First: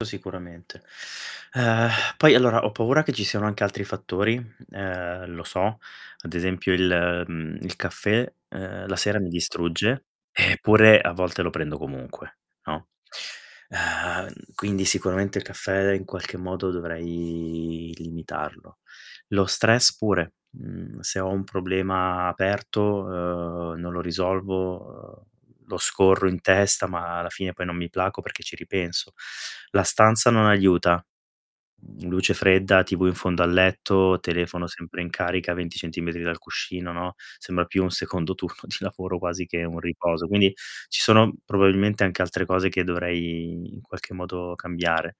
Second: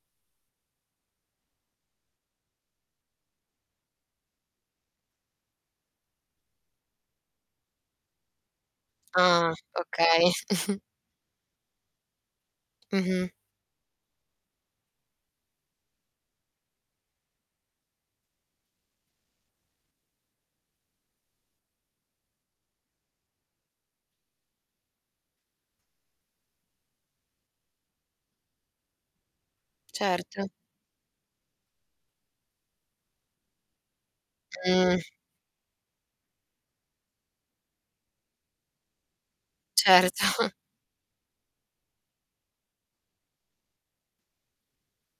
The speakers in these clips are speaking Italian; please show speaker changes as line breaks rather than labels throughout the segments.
To sicuramente. Uhm, poi allora ho paura che ci siano anche altri fattori, uhm, lo so. Ad esempio il, mhmm, il caffè, uhm, la sera mi
Ah,
distrugge
okay.
eppure a volte lo prendo comunque, no,
Mh-mh.
uhm, quindi sicuramente il caffè in qualche modo dovrei limitarlo. Lo stress pure, mhmm, se ho un problema aperto, uhm, non lo risolvo, uhm, lo scorro in testa ma alla fine poi non mi placo perché ci ripenso. La stanza
Certo.
non aiuta, mhmm, luce fredda, TV in fondo al letto, telefono sempre
Mh.
in carica 20 centimetri dal cuscino, no, sembra più un secondo turno di lavoro quasi che un riposo.
Certo.
Quindi, ci sono probabilmente anche altre cose che dovrei in qualche modo cambiare.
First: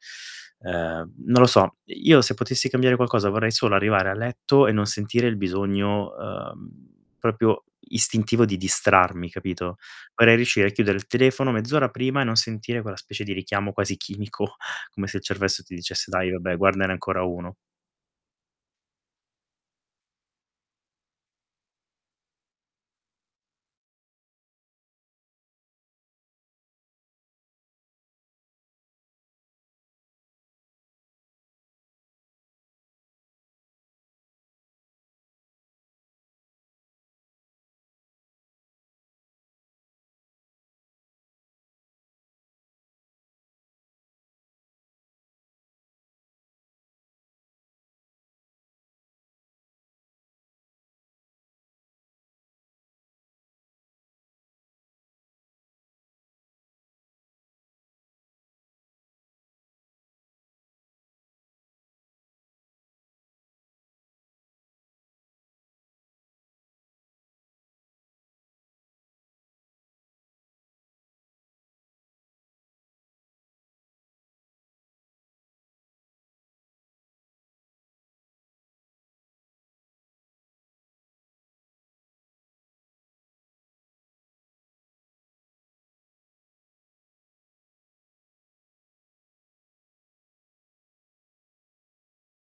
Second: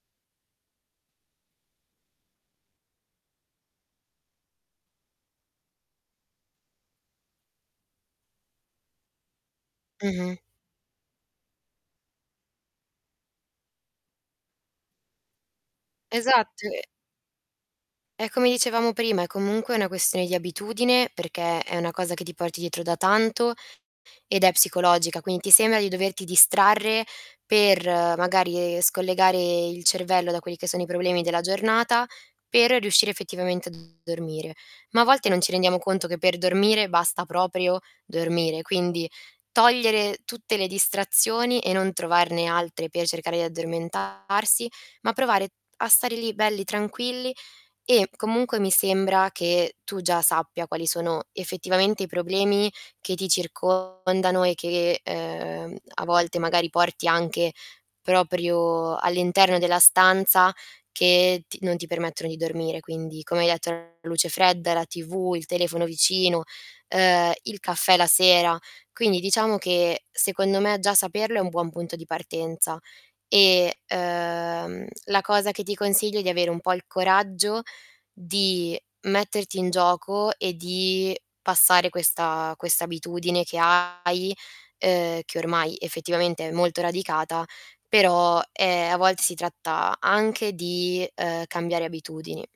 Uhm, non lo so, io se potessi cambiare qualcosa vorrei solo arrivare a letto e non sentire il bisogno, uhm, proprio istintivo di distrarmi, capito, vorrei
Mh-mh.
riuscire a chiudere il telefono mezz'ora prima e non sentire quella specie di richiamo quasi chimico come se il cervello ti dicesse: "Dai vabbè,
Esatto e
guardane ancora 1."
è come dicevamo prima, è comunque una questione di abitudine perché è una cosa che ti porti dietro da tanto ed è psicologica, quindi ti sembra di doverti distrarre per magari, e scollegare il cervello da quelli che sono i problemi della giornata per riuscire effettivamente a dormire. Ma a volte non ci rendiamo conto che per dormire basta proprio, dormire. Quindi, togliere tutte le distrazioni e non trovarne altre per cercare di addormentarsi, ma provare a stare lì belli tranquilli, e comunque mi sembra che tu già sappia quali sono effettivamente i problemi che ti circondano e che, uhm, a volte magari porti anche proprio all'interno della stanza che t non ti permettono di dormire. Quindi, come hai detto, la luce fredda, è la TV, il telefono vicino, uhm, il caffè la sera... quindi diciamo che secondo me, già saperlo è un buon punto di partenza e, uhm, la cosa che ti consiglio è di avere un po' il coraggio di metterti in gioco e di passare questa questa abitudine che hai, uhm, che ormai effettivamente è molto radicata, però, ehm, a volte si tratta anche di, uhm, di cambiare abitudini.